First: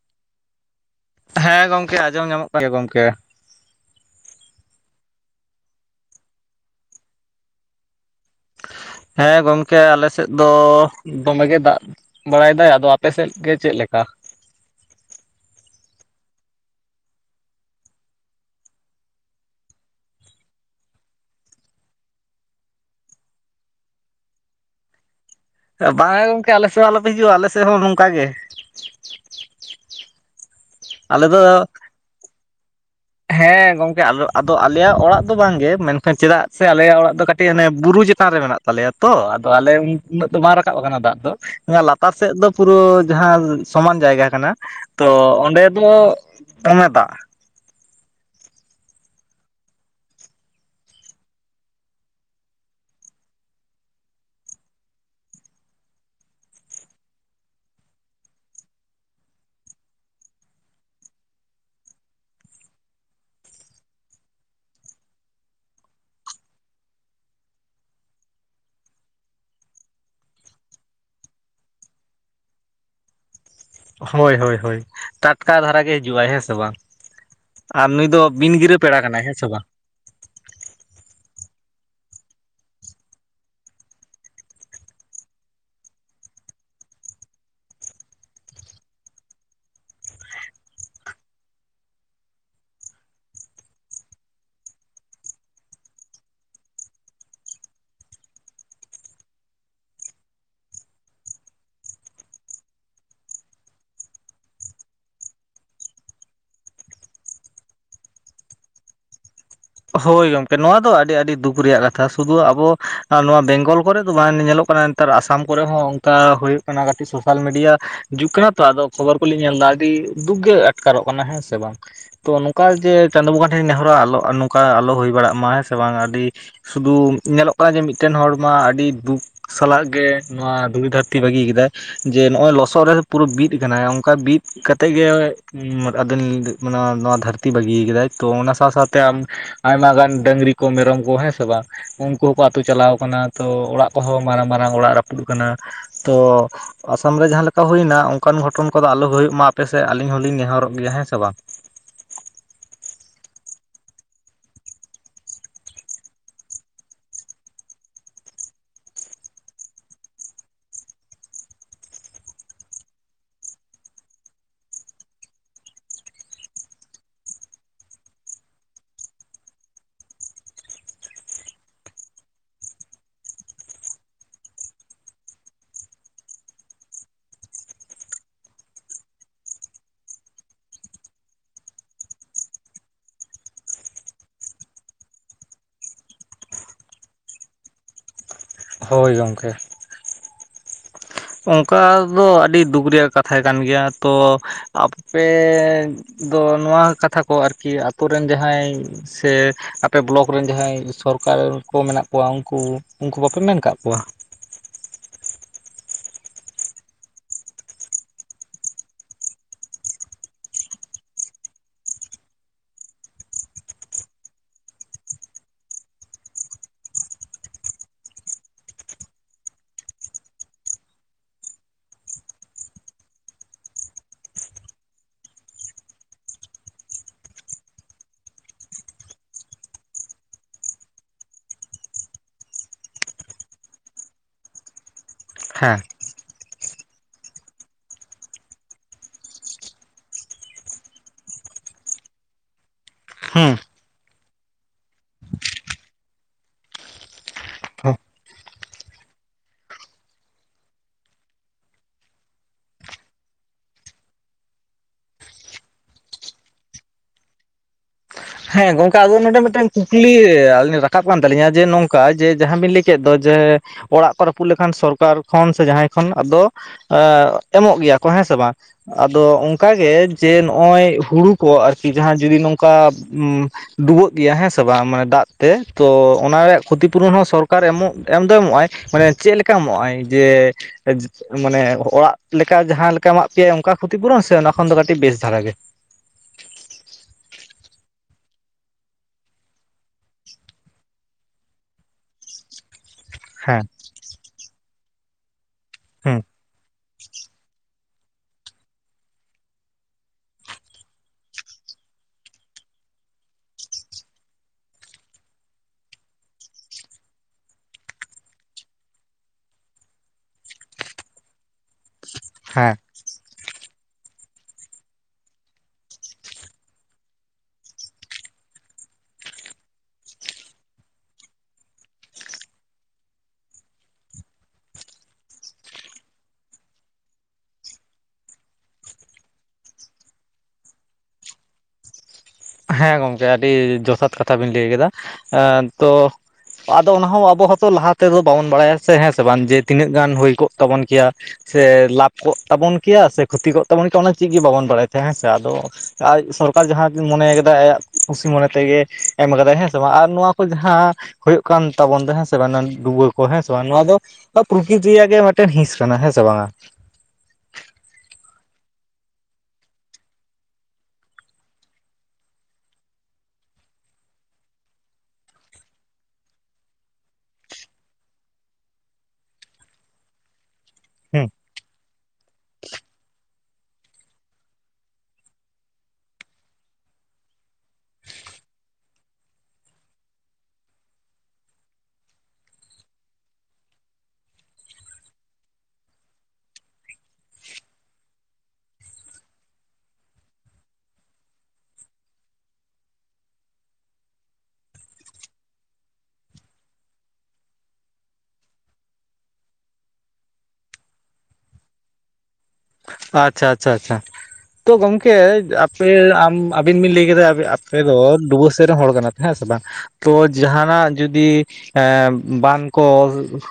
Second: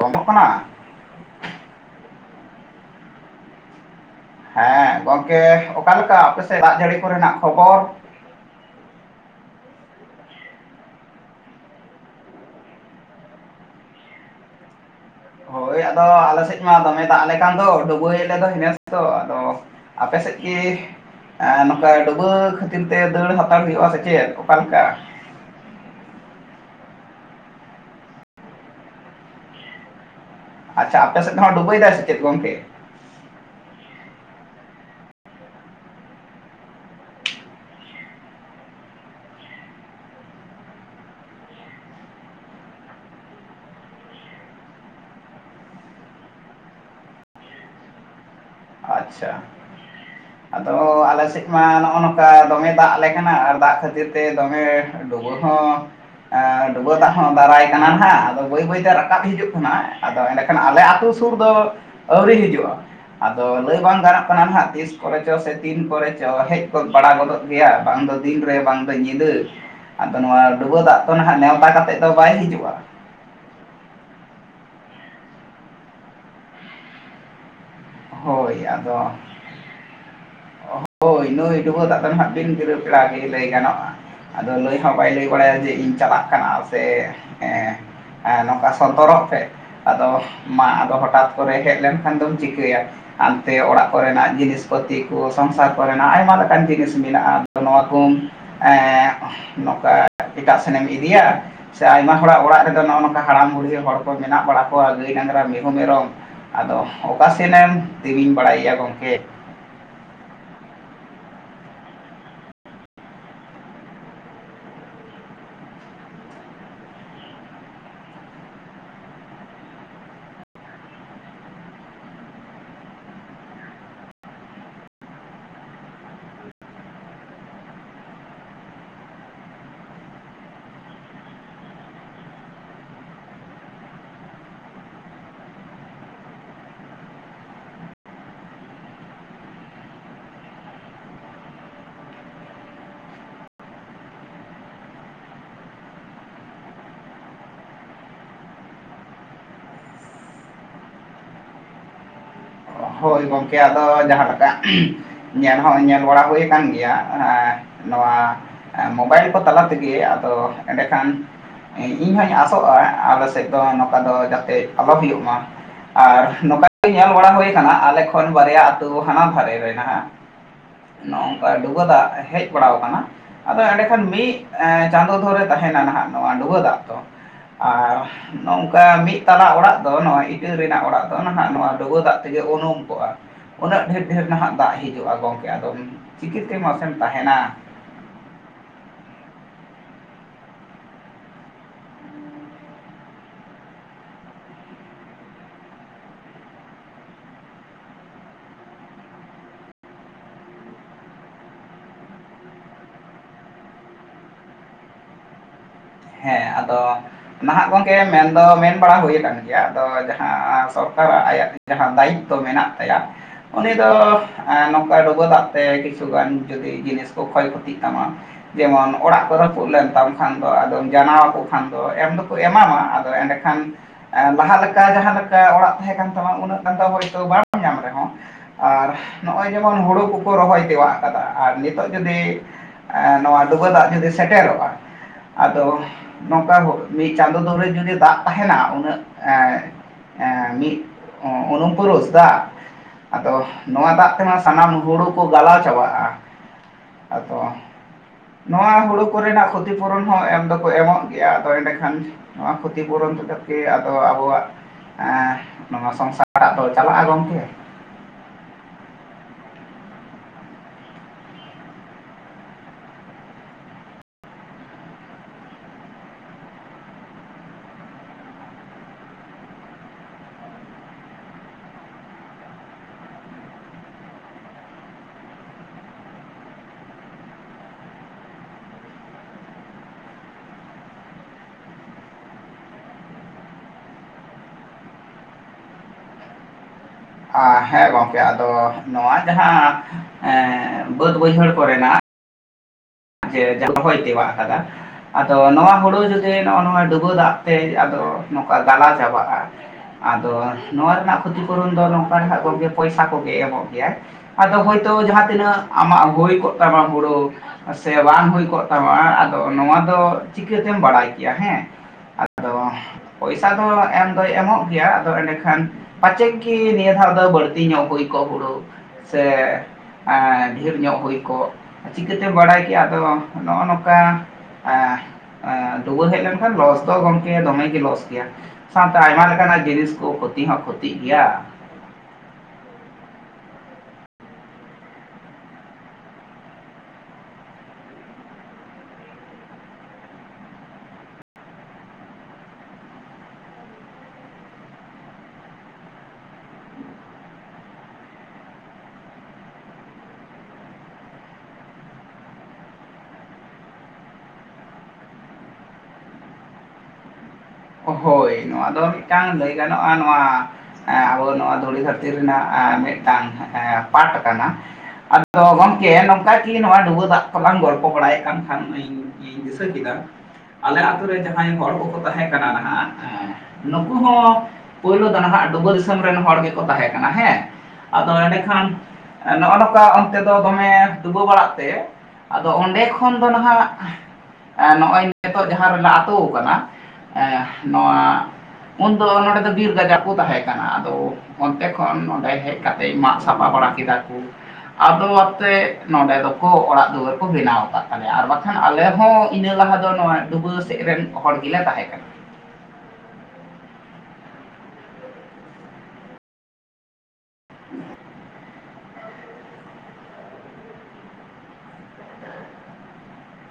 ᱨᱝᱜᱚᱜ ᱠᱟᱱᱟ᱾ ᱦᱮᱸ ᱜᱚᱝᱠᱮ ᱟᱸᱡᱚᱢ ᱧᱟᱢᱚᱜ ᱠᱟᱱ ᱜᱮᱭᱟ ᱜᱚᱝᱠᱮ᱾ ᱦᱮᱸ ᱜᱚᱝᱠᱮ ᱚᱠᱟ ᱞᱮᱠᱟ ᱟᱯᱮ ᱥᱮᱫ ᱫᱟᱜ ᱡᱟᱹᱲᱤ ᱠᱚᱨᱮᱱᱟᱜ ᱠᱷᱚᱵᱚᱨ? ᱦᱮᱸ ᱜᱚᱝᱠᱮ ᱟᱞᱮ ᱥᱮᱫ ᱫᱚᱻ ᱫᱚᱢᱮ ᱜᱮ ᱫᱟᱜ ᱵᱟᱲᱟᱭ ᱫᱟᱭ ᱟᱫᱚ ᱟᱯᱮ ᱥᱮᱫ ᱜᱮ ᱪᱮᱫ ᱞᱮᱠᱟ? ᱦᱳᱭ ᱟᱫᱚ ᱟᱞᱮ ᱥᱮᱫ ᱢᱟ ᱫᱚᱢᱮ ᱫᱟᱜ ᱟᱞᱮ ᱠᱟᱱ ᱫᱚ ᱰᱩᱵᱟᱹᱭᱮᱫ ᱞᱮᱫᱚᱭ ᱱᱮᱥ ᱫᱚ ᱟᱫᱚ ᱟᱯᱮ ᱥᱮᱡ ᱜᱮ? ᱮ ᱱᱚᱝᱠᱟ ᱰᱩᱵᱟᱹᱣ ᱠᱷᱟᱹᱛᱤᱨ ᱛᱮ ᱫᱟᱹᱲ ᱦᱟᱛᱟᱲ ᱦᱩᱭᱩᱜ-ᱟ ᱥᱮ ᱪᱮᱫ ᱚᱠᱟ ᱞᱮᱠᱟ? ᱵᱟᱝᱟ ᱜᱚᱝᱠᱮ ᱟᱞᱮ ᱥᱮᱫ ᱦᱚᱸ ᱟᱞᱚᱯᱮ ᱦᱤᱡᱩᱜ-ᱟ ᱟᱞᱮ ᱥᱮᱫ ᱦᱚᱸ ᱱᱚᱝᱠᱟ ᱜᱮ ᱟᱪᱪᱷᱟ ᱟᱯᱮ ᱟᱞᱮ ᱥᱮᱫ ᱫᱚ ᱦᱚᱸ ᱰᱩᱵᱟᱹᱭ ᱮᱫᱟᱭ ᱥᱮ ᱪᱮᱫ ᱜᱚᱝᱠᱮ? ᱦᱮᱸ ᱜᱚᱝᱠᱮ ᱟᱞᱚ ᱟᱫᱚ ᱟᱞᱮᱭᱟᱜ ᱚᱲᱟᱜ ᱫᱚ ᱵᱟᱝᱜᱮ ᱢᱮᱱᱠᱷᱟᱱ ᱪᱮᱫᱟᱜ ᱥᱮ ᱟᱞᱮᱭᱟᱜ ᱚᱲᱟᱜ ᱫᱚ ᱠᱟᱹᱴᱤᱡ ᱚᱱᱮ ᱵᱩᱨᱩ ᱪᱮᱛᱟᱱ ᱨᱮ ᱢᱮᱱᱟᱜ ᱛᱟᱞᱮᱭᱟ ᱛᱚ ᱟᱫᱚ ᱟᱞᱮ ᱩᱱᱟᱹᱜ ᱫᱚ ᱵᱟᱝ ᱨᱟᱠᱟᱵᱽ ᱟᱠᱟᱱᱟ ᱫᱟᱜ ᱫᱚ᱾ ᱚᱱᱟ ᱞᱟᱛᱟᱨ ᱥᱮᱫ ᱫᱚ ᱯᱩᱨᱟᱹ ᱡᱟᱦᱟᱸ ᱥᱚᱢᱟᱱ ᱡᱟᱭᱜᱟ ᱠᱟᱱᱟ, ᱛᱚ ᱚᱸᱰᱮ ᱫᱚ ᱫᱚᱢᱮ ᱫᱟᱜ᱾ ᱟᱪᱪᱷᱟ᱾ [inaudible] ᱟᱫᱚ ᱟᱞᱮ ᱥᱮᱫ ᱢᱟ ᱱᱚᱜ-ᱚ ᱱᱚᱝᱠᱟ ᱫᱚᱢᱮ ᱫᱟᱜ ᱟᱞᱮ ᱠᱟᱱᱟ ᱟᱨ ᱫᱟᱜ ᱠᱷᱟᱹᱛᱤᱨ ᱛᱮ ᱫᱚᱢᱮ ᱛᱩᱵᱩ ᱨᱮᱦᱚᱸ᱾ ᱮ ᱰᱩᱵᱟᱹᱣ ᱫᱟᱜ ᱦᱚᱸ ᱫᱟᱨᱟᱭ ᱠᱟᱱᱟ ᱱᱟᱦᱟᱸᱜ ᱟᱫᱚ ᱵᱟᱹᱭ ᱵᱟᱹᱭᱛᱮ ᱨᱟᱠᱟᱵᱽ ᱦᱤᱡᱩᱜ ᱠᱟᱱᱟ ᱟᱫᱚ ᱢᱮᱱᱠᱷᱟᱱ ᱟᱞᱮ ᱟᱹᱛᱩ ᱥᱩᱨ ᱫᱚ ᱟᱹᱣᱨᱤ ᱦᱤᱡᱩᱜ-ᱟ ᱟᱫᱚ ᱞᱟᱹᱭ ᱵᱟᱝ ᱜᱟᱱᱚᱜ ᱠᱟᱱᱟ ᱱᱟᱦᱟᱸᱜ ᱛᱤᱥ ᱠᱚᱨᱮ ᱪᱚ ᱥᱮ ᱛᱤᱱ ᱠᱚᱨᱮ ᱪᱚ ᱦᱮᱡ ᱵᱟᱲᱟ ᱜᱚᱫᱚᱜ ᱜᱮᱭᱟ ᱟᱨ ᱵᱟᱝ ᱫᱚ᱾ ᱫᱤᱱ ᱨᱮ ᱵᱟᱝ ᱫᱚ ᱧᱤᱫᱟᱹ, ᱟᱫᱚ ᱱᱚᱣᱟ ᱰᱩᱵᱟᱹᱣ ᱫᱟᱜ ᱫᱚ ᱱᱟᱦᱟᱸᱜ ᱱᱮᱣᱛᱟ ᱠᱟᱛᱮᱫ ᱫᱚ ᱵᱟᱭ ᱦᱤᱡᱩᱜ-ᱟ᱾ ᱦᱳᱭ ᱦᱳᱭ ᱦᱳᱭ ᱴᱟᱴᱠᱟ ᱫᱷᱟᱨᱟ ᱜᱮ ᱦᱤᱡᱩᱜ ᱟᱭ ᱦᱮᱸ ᱥᱮ ᱵᱟᱝ᱾ ᱟᱨ ᱱᱩᱭ ᱫᱚ ᱵᱤᱱ ᱦᱳᱭ ᱜᱤᱨᱟᱹ ᱯᱮᱲᱟ ᱟᱫᱚ ᱠᱟᱱᱟᱭ ᱦᱮᱸ ᱥᱮ ᱵᱟᱝ᱾ ᱦᱳᱭ ᱱᱩᱭ ᱰᱩᱵᱟᱹᱣ ᱫᱟᱜ ᱫᱚ ᱦᱟᱸᱜ ᱵᱤᱱ ᱜᱤᱨᱟᱹ ᱯᱮᱲᱟ ᱜᱮ ᱞᱟᱹᱭ ᱜᱟᱱᱚᱜ-ᱟ᱾ ᱟᱫᱚ ᱞᱟᱹᱭ ᱦᱚᱸ ᱵᱟᱭ ᱞᱟᱹᱭ ᱵᱟᱲᱟᱭᱟ ᱡᱮ ᱤᱧ ᱪᱟᱞᱟᱜ ᱠᱟᱱᱟ ᱥᱮ ᱦᱮᱸ ᱱᱚᱝᱠᱟ ᱥᱚᱱᱛᱚᱨᱚᱜ ᱯᱮ, ᱟᱫᱚ ᱢᱟ ᱟᱫᱚ ᱦᱚᱴᱟᱛ ᱠᱚᱨᱮ ᱦᱮᱡ ᱞᱮᱱᱠᱷᱟᱱ ᱫᱚᱢ ᱪᱤᱠᱟᱹᱭᱟ᱾ ᱦᱟᱱᱛᱮ ᱚᱲᱟᱜ ᱠᱚᱨᱮᱱᱟᱜ ᱡᱤᱱᱤᱥ ᱯᱟᱹᱛᱤ ᱠᱚ, ᱥᱚᱝᱥᱟᱨ ᱠᱚᱨᱮᱱᱟᱜ ᱟᱭᱢᱟ ᱞᱮᱠᱟᱱ ᱡᱤᱱᱤᱥ ᱢᱮᱱᱟᱜ-ᱟ ᱱᱚᱣᱟ ᱠᱚᱢ ᱮ ᱱᱚᱝᱠᱟ ᱮᱴᱟᱜ ᱥᱮᱱᱮᱢ ᱤᱫᱤᱭᱟ ᱥᱮ ᱟᱭᱢᱟ ᱦᱚᱲᱟᱜ ᱚᱲᱟᱜ ᱨᱮᱫᱚ ᱱᱚᱜ-ᱚ ᱱᱚᱝᱠᱟ ᱦᱟᱲᱟᱢ ᱵᱩᱲᱦᱤ ᱦᱚᱲ ᱠᱚ ᱢᱮᱱᱟᱜ ᱵᱟᱲᱟ ᱠᱚᱣᱟ ᱜᱟᱹᱭ ᱰᱟᱝᱨᱟ ᱢᱤᱦᱩ ᱢᱮᱨᱚᱢ ᱟᱫᱚ ᱚᱠᱟ ᱥᱮᱱᱮᱢ ᱛᱤᱢᱤᱧ ᱵᱟᱲᱟᱭᱮᱭᱟ ᱜᱚᱝᱠᱮ᱾ ᱦᱳᱭ ᱜᱚᱝᱠᱮ ᱱᱚᱣᱟ ᱫᱚ ᱟᱹᱰᱤ ᱟᱹᱰᱤ ᱫᱩᱠ ᱨᱮᱭᱟᱜ ᱠᱟᱛᱷᱟ, ᱥᱩᱫᱩ ᱟᱵᱚ ᱱᱚᱣᱟ ᱵᱮᱝᱜᱚᱞ ᱠᱚᱨᱮ ᱫᱚ ᱵᱟᱝ ᱧᱮᱞᱚᱜ ᱠᱟᱱᱟ ᱛᱟᱨ ᱟᱥᱟᱢ ᱠᱚᱨᱮ ᱦᱚᱸ ᱚᱝᱠᱟ ᱦᱩᱭᱩᱜ ᱠᱟᱱᱟ ᱠᱟᱹᱴᱤᱡ ᱥᱳᱥᱟᱞ ᱢᱤᱰᱤᱭᱟ ᱡᱩᱜ ᱠᱟᱱᱟ ᱛᱚ ᱟᱫᱚ ᱠᱷᱚᱵᱚᱨ ᱠᱚᱞᱤᱧ ᱧᱮᱞ ᱫᱟ ᱟᱹᱰᱤ ᱫᱩᱠ ᱜᱮ ᱟᱴᱠᱟᱨᱚᱜ ᱠᱟᱱᱟ ᱦᱮᱸᱥᱮ ᱵᱟᱝ᱾ ᱛᱚ ᱱᱚᱝᱠᱟ ᱡᱮ ᱪᱟᱸᱫᱳ ᱵᱚᱸᱜᱟ ᱴᱷᱮᱱᱤᱧ ᱱᱮᱦᱚᱨᱚᱜ-ᱟ ᱟᱞᱚ ᱱᱚᱝᱠᱟ ᱟᱞᱚ ᱦᱩᱭ ᱵᱟᱲᱟᱜ ᱢᱟ, ᱦᱮᱸ ᱥᱮ ᱵᱟᱝ ᱟᱹᱰᱤ ᱥᱩᱫᱩ ᱧᱮᱞᱚᱜ ᱠᱟᱱᱟ ᱡᱮ ᱢᱤᱫᱴᱮᱱ ᱦᱚᱲ ᱢᱟ ᱟᱹᱰᱤ ᱫᱩᱠ ᱥᱟᱞᱟᱜ ᱜᱮ ᱱᱚᱣᱟ ᱫᱷᱩᱲᱤ ᱫᱷᱟᱹᱨᱛᱤ ᱵᱟᱹᱜᱤ ᱠᱟᱫᱟᱭ᱾ ᱡᱮ ᱱᱚᱜᱚᱭ ᱞᱚᱥᱚᱫ ᱨᱮ ᱯᱩᱨᱟᱹ ᱵᱤᱫ ᱠᱟᱱᱟᱭ ᱚᱝᱠᱟ ᱵᱤᱫ ᱠᱟᱛᱮᱜ ᱜᱮ [unintelligible] ᱱᱚᱣᱟ ᱫᱷᱟᱹᱨᱛᱤ ᱵᱟᱹᱜᱤ ᱠᱟᱫᱟᱭ ᱛᱚ ᱚᱱᱟ ᱥᱟᱶ ᱥᱟᱶᱛᱮ ᱟᱢ ᱟᱭᱢᱟ ᱜᱟᱱ ᱰᱟᱝᱨᱤ ᱠᱚ ᱢᱮᱨᱚᱢ ᱠᱚ ᱦᱮᱸ ᱥᱮ ᱵᱟᱝ ᱩᱝᱠᱩ ᱦᱚᱸᱠᱚ ᱟᱛᱩ ᱪᱟᱞᱟᱣ ᱠᱟᱱᱟ, ᱛᱚ ᱚᱲᱟᱜ ᱠᱚᱦᱚᱸ ᱢᱟᱨᱟᱝ ᱢᱟᱨᱟᱝ ᱚᱲᱟᱜ ᱨᱟᱹᱯᱩᱫ ᱠᱟᱱᱟ ᱛᱚ ᱟᱥᱟᱢ ᱨᱮ ᱡᱟᱦᱟᱸ ᱞᱮᱠᱟ ᱦᱩᱭᱱᱟ ᱚᱝᱠᱟᱱ ᱜᱷᱚᱴᱚᱱ ᱠᱚᱫᱚ ᱟᱞᱚ ᱦᱳᱭᱳᱜ ᱢᱟ ᱟᱯᱮ ᱥᱮᱫ ᱟᱹᱞᱤᱧ ᱦᱚᱞᱤᱧ ᱱᱮᱦᱚᱨᱚᱜ ᱜᱮᱭᱟ ᱦᱮᱸᱥᱮ ᱵᱟᱝ᱾ ᱦᱳᱭ ᱜᱚᱝᱠᱮ ᱟᱫᱚ ᱡᱟᱦᱟᱸ ᱞᱮᱠᱟ ᱧᱮᱞ ᱦᱚᱸ ᱧᱮᱞ ᱵᱟᱲᱟ ᱦᱳᱭ ᱠᱟᱱ ᱜᱮᱭᱟ ᱮᱸ ᱱᱚᱣᱟ ᱢᱳᱵᱟᱭᱤᱞ ᱠᱚ ᱛᱟᱞᱟ ᱛᱮᱜᱮ ᱟᱫᱚ ᱮᱸᱰᱮᱠᱷᱟᱱ ᱤᱧ ᱦᱚᱧ ᱟᱥᱚᱜ-ᱟ ᱟᱞᱮ ᱥᱮᱫ ᱫᱚ ᱱᱚᱝᱠᱟ ᱫᱚ ᱡᱟᱛᱮ ᱟᱞᱚ ᱦᱩᱭᱩᱜ ᱢᱟ᱾ ᱟᱨ ᱱᱚᱝᱠᱟ ᱧᱮᱞ ᱵᱟᱲᱟ ᱦᱳᱭ ᱠᱟᱱᱟ ᱟᱞᱮ ᱠᱷᱚᱱ ᱵᱟᱨᱭᱟ ᱟᱹᱛᱳ ᱦᱟᱱᱟ ᱫᱷᱟᱨᱮ ᱨᱮ ᱱᱟᱦᱟᱜ ᱱᱚᱜᱚᱝᱠᱟ ᱰᱩᱵᱟᱹ ᱫᱟᱜ ᱦᱮᱡ ᱵᱟᱲᱟ ᱠᱟᱱᱟ᱾ ᱟᱫᱚ ᱮᱸᱰᱮᱠᱷᱟᱱ ᱢᱤᱫ ᱮᱸ ᱪᱟᱸᱫᱳ ᱫᱷᱚᱨᱮ ᱛᱟᱦᱮᱱᱟ ᱱᱟᱦᱟᱜ ᱱᱚᱣᱟ ᱰᱩᱵᱟᱹ ᱫᱟᱜ ᱫᱚ ᱟᱨ ᱱᱚᱝᱠᱟ ᱢᱤᱫ ᱛᱟᱞᱟ ᱚᱲᱟᱜ ᱫᱚ ᱱᱚᱜᱚᱭ ᱤᱴᱟᱹ ᱨᱮᱱᱟᱜ ᱚᱲᱟᱜ ᱫᱚ ᱱᱟᱦᱟᱜ ᱱᱚᱣᱟ ᱰᱩᱵᱟᱹ ᱫᱟᱜ ᱛᱮᱜᱮ ᱩᱱᱩᱢ ᱠᱚᱜ-ᱟ᱾ ᱩᱱᱟᱹᱜ ᱰᱷᱮᱨ ᱰᱷᱮᱨ ᱱᱟᱦᱟᱜ ᱫᱟᱜ ᱦᱤᱡᱩᱜ-ᱟ ᱜᱚᱝᱠᱮ ᱟᱫᱚ ᱪᱤᱠᱟᱹᱛᱮ ᱢᱟᱥᱮᱢ ᱛᱟᱦᱮᱱ-ᱟ᱾ ᱦᱳᱭ ᱜᱚᱝᱠᱮ᱾ ᱚᱝᱠᱟ ᱫᱚ ᱟᱹᱰᱤ ᱫᱩᱠ ᱨᱮᱭᱟᱜ ᱠᱟᱛᱷᱟ ᱠᱟᱱ ᱜᱮᱭᱟ, ᱛᱚ ᱟᱯᱮ ᱫᱚ ᱱᱚᱣᱟ ᱠᱟᱛᱷᱟ ᱠᱚ ᱟᱨᱠᱤ ᱟᱛᱳ ᱨᱮᱱ ᱡᱟᱦᱟᱸᱭ ᱥᱮ ᱟᱯᱮ ᱵᱞᱚᱠ ᱨᱮᱱ ᱡᱟᱦᱟᱸᱭ ᱥᱚᱨᱠᱟᱨ ᱠᱚ ᱢᱮᱱᱟᱜ ᱠᱚᱣᱟ ᱩᱝᱠᱩ ᱩᱝᱠᱩ ᱵᱟᱯᱮ ᱢᱮᱱ ᱠᱟᱜ ᱠᱚᱣᱟ? ᱦᱮᱸ ᱟᱫᱚ ᱱᱟᱦᱟᱜ ᱜᱚᱝᱠᱮ ᱢᱮᱱᱫᱚ ᱢᱮᱱ ᱵᱟᱲᱟ ᱦᱩᱭᱩ ᱠᱟᱱ ᱜᱮᱭᱟ, ᱟᱫᱚ ᱡᱟᱦᱟᱸ ᱥᱚᱨᱠᱟᱨᱟᱜ ᱟᱭᱟᱜ ᱡᱟᱦᱟᱸ ᱫᱟᱭᱤᱛᱛᱚ ᱢᱮᱱᱟᱜ ᱛᱟᱭᱟ ᱩᱱᱤ ᱫᱚ ᱮᱸ ᱱᱚᱝᱠᱟ ᱰᱩᱵᱟᱹ ᱫᱟᱜ ᱛᱮ ᱠᱤᱪᱷᱩᱜᱟᱱ ᱡᱩᱫᱤ ᱡᱤᱱᱤᱥ ᱠᱚ ᱠᱷᱚᱭ ᱠᱷᱩᱛᱤᱜ ᱛᱟᱢᱟ ᱡᱮᱢᱚᱱ ᱚᱲᱟᱜ ᱠᱚ ᱨᱟᱯᱩᱫ ᱞᱮᱱ ᱛᱟᱢ ᱠᱷᱟᱱ ᱫᱚ ᱟᱫᱚᱢ ᱡᱟᱱᱟᱣ ᱠᱷᱟᱱ ᱫᱚ ᱮᱢ ᱫᱚᱠᱚ ᱮᱢᱟᱢᱟ, ᱟᱫᱚ ᱮᱸᱰᱮ ᱠᱷᱟᱱ ᱞᱟᱦᱟ ᱞᱮᱠᱟ ᱡᱟᱦᱟᱸ ᱞᱮᱠᱟ ᱚᱲᱟᱜ ᱛᱟᱦᱮᱸ ᱠᱟᱱ ᱛᱟᱢᱟ ᱩᱱᱟᱹᱜ ᱜᱟᱱ ᱫᱚ ᱦᱳᱭᱛᱚ ᱵᱟᱢ ᱧᱟᱢ ᱨᱮᱦᱚᱸ ᱟᱨ ᱱᱚᱜᱚᱭ ᱡᱮᱢᱚᱱ ᱦᱳᱲᱳ ᱠᱚᱠᱚ ᱨᱚᱦᱚᱭ ᱛᱮᱣᱟᱜ ᱠᱟᱫᱟ ᱟᱨ ᱱᱤᱛᱳᱜ ᱡᱩᱫᱤ ᱮᱸ ᱱᱚᱣᱟ ᱰᱩᱵᱟᱹ ᱫᱟᱜ ᱡᱩᱫᱤ ᱥᱮᱴᱮᱨᱚᱜ-ᱟ ᱦᱮᱸ ᱟᱫᱚ ᱱᱚᱝᱠᱟ ᱢᱤᱫ ᱪᱟᱸᱫᱳ ᱫᱷᱚᱨᱮ ᱡᱩᱫᱤ ᱫᱟᱜ ᱛᱟᱸᱦᱮᱱᱟ ᱩᱱᱟᱹᱜ ᱮᱸ ᱮᱸ ᱢᱤᱫ ᱚᱱᱩᱯᱩᱨᱩᱥ ᱫᱟᱜ ᱟᱫᱚ ᱦᱩᱸ ᱱᱚᱣᱟ ᱫᱟᱜ ᱛᱮᱦᱚᱸ ᱥᱟᱱᱟᱢ ᱦᱩᱲᱩ ᱠᱚ ᱜᱟᱞᱟᱣ ᱪᱟᱵᱟᱜ-ᱟ ᱾ ᱟᱫᱚ ᱱᱚᱣᱟ ᱦᱳᱲᱳ ᱠᱚᱨᱮᱱᱟᱜ ᱠᱷᱚᱛᱤ ᱯᱩᱨᱚᱱ ᱦᱚᱸ ᱮᱢ ᱫᱚᱠᱚ ᱮᱢᱚᱜ ᱜᱮᱭᱟ ᱟᱫᱚ ᱮᱸᱰᱮᱠᱷᱟᱱ ᱱᱚᱣᱟ ᱠᱷᱚᱛᱤ ᱯᱩᱨᱚᱱ [unintelligible] ᱜᱮ ᱟᱫᱚ ᱟᱵᱚᱣᱟᱜ ᱮᱸ ᱱᱚᱣᱟ ᱥᱚᱝᱥᱟᱨᱟᱜ [unintelligible] ᱫᱚ ᱪᱟᱞᱟᱜ-ᱟ ᱜᱚᱝᱠᱮ? ᱦᱮᱸ ᱜᱚᱝᱠᱮ ᱟᱫᱚ ᱱᱚᱸᱰᱮ ᱢᱤᱫᱴᱮᱱ ᱠᱩᱠᱞᱤ ᱟᱹᱞᱤᱧᱟᱜ ᱨᱟᱠᱟᱵ ᱠᱟᱱ ᱛᱟᱹᱞᱤᱧᱟ ᱡᱮ ᱱᱚᱝᱠᱟ ᱡᱮ ᱡᱟᱦᱟᱸᱵᱤᱱ ᱞᱟᱹᱭ ᱠᱮᱫ ᱫᱚ ᱡᱮ ᱚᱲᱟᱜ ᱠᱚ ᱨᱟᱹᱯᱩᱫ ᱞᱮᱠᱷᱟᱱ ᱥᱚᱨᱠᱟᱨ ᱠᱷᱚᱱ ᱥᱮ ᱡᱟᱦᱟᱸᱭ ᱠᱷᱚᱱ ᱟᱫᱚ ᱮᱸ ᱮᱢᱚᱜ ᱜᱮᱭᱟ ᱠᱚ ᱦᱮᱸ ᱥᱮ ᱵᱟᱝ? ᱟᱫᱚ ᱚᱝᱠᱟᱜᱮ ᱡᱮ ᱱᱚᱜᱚᱭ ᱦᱩᱲᱩ ᱠᱚ ᱟᱨᱠᱤ ᱡᱟᱦᱟᱸ ᱡᱩᱫᱤ ᱱᱚᱝᱠᱟ ᱩᱸ ᱰᱩᱵᱟᱹᱜ ᱜᱮᱭᱟ ᱦᱮᱸᱥᱮ ᱵᱟᱝ ᱢᱟᱱᱮ ᱫᱟᱜ ᱛᱮ ᱛᱚ ᱚᱱᱟ ᱨᱮᱭᱟᱜ ᱠᱷᱚᱛᱤ ᱯᱩᱨᱚᱱ ᱦᱚᱸ ᱥᱚᱨᱠᱟᱨ ᱮᱢᱚᱜ ᱮᱢ ᱫᱚ ᱮᱢᱚᱜᱟᱭ ᱢᱟᱱᱮ ᱪᱮᱫ ᱞᱮᱠᱟ ᱮᱢᱚᱜᱟᱭ ᱡᱮ ᱢᱟᱱᱮ ᱚᱲᱟᱜ ᱞᱮᱠᱟ ᱡᱟᱸᱦᱟ ᱞᱮᱠᱟ ᱮᱢᱟᱜ ᱯᱮᱭᱟᱭ ᱚᱱᱠᱟ ᱠᱷᱚᱛᱤ ᱯᱩᱨᱚᱱ ᱥᱮ ᱚᱱᱟ ᱠᱷᱚᱱ ᱫᱚ ᱠᱟᱹᱴᱤᱡ ᱵᱮᱥ ᱫᱷᱟᱨᱟ ᱜᱮ? ᱟᱻ ᱦᱮᱸ ᱜᱚᱝᱠᱮ ᱟᱫᱚ ᱱᱚᱣᱟ ᱡᱟᱸᱦᱟ ᱵᱟᱹᱫᱽ ᱵᱟᱹᱭᱦᱟᱹᱲ ᱠᱚᱨᱮᱱᱟᱜ ᱡᱮ ᱦᱮᱸ ᱨᱚᱦᱚᱭ ᱛᱮᱣᱟᱜ ᱠᱟᱫᱟ ᱟᱫᱚ ᱱᱚᱣᱟ ᱦᱩᱲᱩ ᱦᱩᱸ ᱡᱩᱫᱤ ᱱᱚᱜᱼᱚ ᱱᱚᱣᱟ ᱰᱩᱵᱟᱹ ᱫᱟᱜ ᱛᱮ ᱟᱫᱚ ᱱᱚᱝᱠᱟ ᱜᱟᱞᱟᱣ ᱪᱟᱵᱟᱜᱼᱟ ᱾ ᱟᱫᱚ ᱱᱚᱣᱟ ᱨᱮᱱᱟᱜ ᱠᱷᱚᱛᱤ ᱯᱩᱨᱚᱱ ᱫᱚ ᱱᱚᱝᱠᱟ ᱦᱟᱜ ᱜᱚᱝᱠᱮ ᱯᱚᱭᱥᱟ ᱠᱚᱜᱮ ᱮᱢᱚᱜ ᱜᱮᱭᱟᱭ ᱟᱫᱚ ᱦᱳᱭᱛᱳ ᱡᱟᱸᱦᱟ ᱛᱤᱱᱟᱹᱜ ᱟᱢᱟᱜ ᱦᱩᱭ ᱠᱚᱜ ᱛᱟᱢᱟ ᱦᱳᱲᱳ ᱥᱮ ᱵᱟᱝ ᱦᱩᱭ ᱠᱚᱜ ᱛᱟᱢᱟ ᱟᱫᱚ ᱱᱚᱣᱟ ᱫᱚ ᱪᱤᱠᱟᱹᱛᱮᱢ ᱵᱟᱲᱟᱭ ᱠᱮᱭᱟ ᱦᱮᱸ ᱟᱫᱚ ᱦᱮᱸ ᱼ ᱯᱚᱭᱥᱟ ᱫᱚ ᱮᱢ ᱫᱚᱭ ᱮᱢᱚᱜ ᱜᱮᱭᱟ ᱟᱫᱚ ᱮᱸᱰᱮᱠᱷᱟᱱ ᱯᱟᱪᱮᱫ ᱜᱤ ᱱᱤᱭᱟᱹ ᱫᱷᱟᱣ ᱫᱚ ᱵᱟᱹᱲᱛᱤ ᱧᱚᱜ ᱦᱩᱭ ᱠᱚᱜ ᱦᱳᱲᱳ ᱥᱮ ᱰᱷᱮᱨ ᱧᱚᱜ ᱦᱩᱭ ᱠᱚᱜ ᱪᱤᱠᱟᱹ ᱛᱮᱢ ᱵᱟᱲᱟᱭ ᱠᱮᱭᱼᱟ ᱟᱫᱚ ᱱᱚᱜᱼᱚ ᱱᱚᱝᱠᱟ ᱮᱻ ᱰᱩᱵᱟᱹ ᱦᱮᱡ ᱞᱮᱱᱠᱷᱟᱱ ᱞᱚᱥ ᱫᱚ ᱜᱚᱝᱠᱮ ᱫᱚᱢᱮ ᱜᱮ ᱞᱚᱥ ᱜᱮᱭᱟ ᱾ ᱥᱟᱶᱛᱮ ᱟᱭᱢᱟ ᱞᱮᱠᱟᱱᱟᱜ ᱡᱤᱱᱤᱥ ᱠᱚ ᱠᱷᱚᱛᱤ ᱦᱚᱸ ᱠᱷᱚᱛᱤᱜ ᱜᱮᱭᱟ ᱦᱮᱸ ᱜᱚᱝᱠᱮ ᱟᱹᱰᱤ ᱡᱚᱛᱷᱟᱛ ᱠᱟᱛᱷᱟ ᱵᱤᱱ ᱞᱟᱹᱭ ᱠᱮᱫᱟ ᱮ ᱛᱚ ᱟᱫᱚ ᱚᱱᱟ ᱦᱚᱸ ᱟᱵᱚ ᱦᱚᱸ ᱛᱚ ᱞᱟᱦᱟ ᱛᱮᱫᱚ ᱵᱟᱵᱚᱱ ᱵᱟᱲᱟᱭᱟ ᱥᱮ ᱦᱮᱸ ᱥᱮ ᱵᱟᱝ ᱡᱮ ᱛᱤᱱᱟᱹᱜ ᱜᱟᱱ ᱦᱩᱭ ᱠᱚᱜ ᱛᱟᱵᱚᱱ ᱠᱮᱭᱟ? ᱥᱮ ᱞᱟᱵᱷ ᱠᱚᱜ ᱛᱟᱵᱚᱱ ᱠᱮᱭᱟ ᱥᱮ ᱠᱷᱚᱛᱤ ᱠᱚᱜ ᱛᱟᱵᱚᱱ ᱠᱮᱭᱟ ᱚᱱᱟ ᱪᱤᱜ ᱜᱤ ᱵᱟᱵᱚᱱ ᱵᱟᱲᱟᱭ ᱛᱟᱦᱮᱸᱜ ᱦᱮᱸ ᱥᱮ ᱟᱫᱚ ᱟᱡ ᱥᱚᱨᱠᱟᱨ ᱡᱟᱦᱟᱸ ᱢᱚᱱᱮ ᱠᱟᱫᱟᱭ ᱟᱭᱟᱜ ᱠᱩᱥᱤ ᱢᱚᱱᱮ ᱛᱮᱜᱮ ᱮᱢ ᱠᱟᱫᱟᱭ ᱦᱮᱸ ᱥᱮ ᱵᱟᱝ ᱟᱨ ᱱᱚᱣᱟ ᱠᱚ ᱡᱟᱦᱟᱸ ᱦᱳᱭᱳᱜ ᱠᱟᱱ ᱛᱟᱵᱚᱱ ᱫᱚ ᱦᱮᱸ ᱥᱮ ᱵᱟᱝ ᱰᱩᱵᱟᱹ ᱠᱚ ᱦᱮᱸ ᱥᱮ ᱵᱟᱝ ᱱᱚᱣᱟ ᱫᱚ ᱯᱨᱚᱠᱤᱛᱤᱭᱟᱜ ᱜᱮ ᱢᱤᱫᱴᱮᱱ ᱦᱤᱸᱥ ᱠᱟᱱᱟ ᱦᱮᱸ ᱥᱮ ᱵᱟᱝᱼᱟ? ᱦᱳᱭ ᱾ ᱱᱚᱣᱟ ᱫᱚ ᱢᱤᱜᱴᱟᱝ ᱞᱟᱹᱭ ᱜᱟᱱᱚᱜᱼᱟ ᱱᱚᱣᱟ ᱮ ᱟᱵᱚ ᱱᱚᱣᱟ ᱫᱷᱩᱲᱤ ᱫᱷᱟᱹᱨᱛᱤ ᱨᱮᱱᱟᱜ ᱢᱤᱜᱴᱟᱝ ᱯᱟᱴᱷ ᱠᱟᱱᱟ ᱾ ᱟᱫᱚ ᱜᱚᱢᱠᱮ ᱱᱚᱝᱠᱟ ᱠᱤ ᱱᱚᱣᱟ ᱰᱩᱵᱟᱹ ᱫᱟᱜ ᱠᱚᱞᱟᱝ ᱜᱚᱞᱯᱚ ᱵᱟᱲᱟᱭᱮᱫ ᱠᱟᱱ ᱠᱷᱟᱱ ᱤᱧ ᱫᱤᱥᱟᱹ ᱠᱮᱫᱟ ᱟᱞᱮ ᱟᱛᱳ ᱨᱮ ᱦᱩᱸ ᱡᱟᱦᱟᱸᱭ ᱦᱚᱲ ᱠᱚ ᱠᱚ ᱛᱟᱦᱮᱸ ᱠᱟᱱᱟ ᱱᱟᱸᱦᱟᱜ ᱱᱩᱠᱩ ᱦᱚᱸ ᱯᱳᱭᱞᱳ ᱫᱚ ᱱᱟᱦᱟᱜ ᱰᱩᱵᱟᱹ ᱫᱤᱥᱚᱢ ᱨᱮᱱ ᱦᱚᱲ ᱜᱮᱠᱚ ᱛᱟᱦᱮᱸ ᱠᱟᱱᱟ ᱦᱮᱸ ᱟᱫᱚ ᱮᱸᱰᱮᱠᱷᱟᱱ ᱱᱚᱜᱼᱚ ᱱᱚᱝᱠᱟ ᱚᱱᱛᱮ ᱫᱚ ᱫᱚᱢᱮ ᱰᱩᱵᱟᱹ ᱵᱟᱲᱟᱜ ᱛᱮ ᱟᱫᱚ ᱚᱸᱰᱮ ᱠᱷᱚᱱ ᱫᱚ ᱱᱟᱦᱟᱜ ᱱᱚᱜᱼᱚᱭ ᱱᱤᱛᱚᱜ ᱡᱟᱦᱟᱸ ᱢᱤᱜᱴᱟᱝ ᱟᱹᱛᱩ ᱠᱟᱱᱟ ᱮᱸ ᱱᱚᱣᱟ ᱩᱱᱫᱚ ᱱᱚᱸᱰᱮ ᱫᱚ ᱵᱤᱨ ᱜᱟᱡᱟᱲ ᱠᱩ ᱛᱟᱦᱮᱸ ᱠᱟᱱᱟ ᱟᱫᱚ ᱚᱱᱛᱮ ᱠᱷᱚᱱ ᱱᱚᱸᱰᱮ ᱦᱮᱡ ᱠᱟᱛᱮ ᱢᱟᱜ ᱥᱟᱯᱟ ᱵᱟᱲᱟ ᱠᱮᱫᱟ ᱠᱚ ᱟᱫᱚ ᱟᱛᱮ ᱱᱚᱸᱰᱮ ᱫᱚ ᱠᱚ ᱚᱲᱟᱜ ᱫᱩᱣᱟᱹᱨ ᱠᱚ ᱵᱮᱱᱟᱣ ᱠᱟᱫ ᱛᱟᱞᱮᱭᱟ ᱟᱨ ᱵᱟᱠᱷᱟᱱ ᱟᱞᱮ ᱦᱚᱸ ᱤᱱᱟᱹ ᱞᱟᱦᱟ ᱫᱚ ᱱᱚᱣᱟ ᱰᱩᱵᱟᱹ ᱛᱮᱜᱮᱞᱮᱱ ᱦᱚᱲ ᱜᱮᱞᱮ ᱛᱟᱦᱮᱸ ᱠᱟᱱᱟ ᱾ ᱟᱪᱪᱷᱟ ᱟᱪᱪᱷᱟ ᱟᱪᱪᱷᱟ ᱾ ᱛᱚ ᱜᱚᱝᱠᱮ ᱟᱯᱮ ᱟᱢ ᱟᱵᱤᱱ ᱵᱤᱱ ᱞᱟᱹᱭ ᱠᱮᱫᱟ ᱟᱯᱮ ᱫᱚ ᱰᱩᱵᱟᱹ ᱥᱮᱜ ᱨᱮᱱ ᱦᱚᱲ ᱠᱟᱱᱟ ᱯᱮ ᱦᱮᱸ ᱥᱮ ᱵᱟᱝ ᱛᱚ ᱡᱟᱦᱟᱱᱟᱜ ᱡᱩᱫᱤ ᱮᱸ ᱵᱟᱱ ᱠᱚ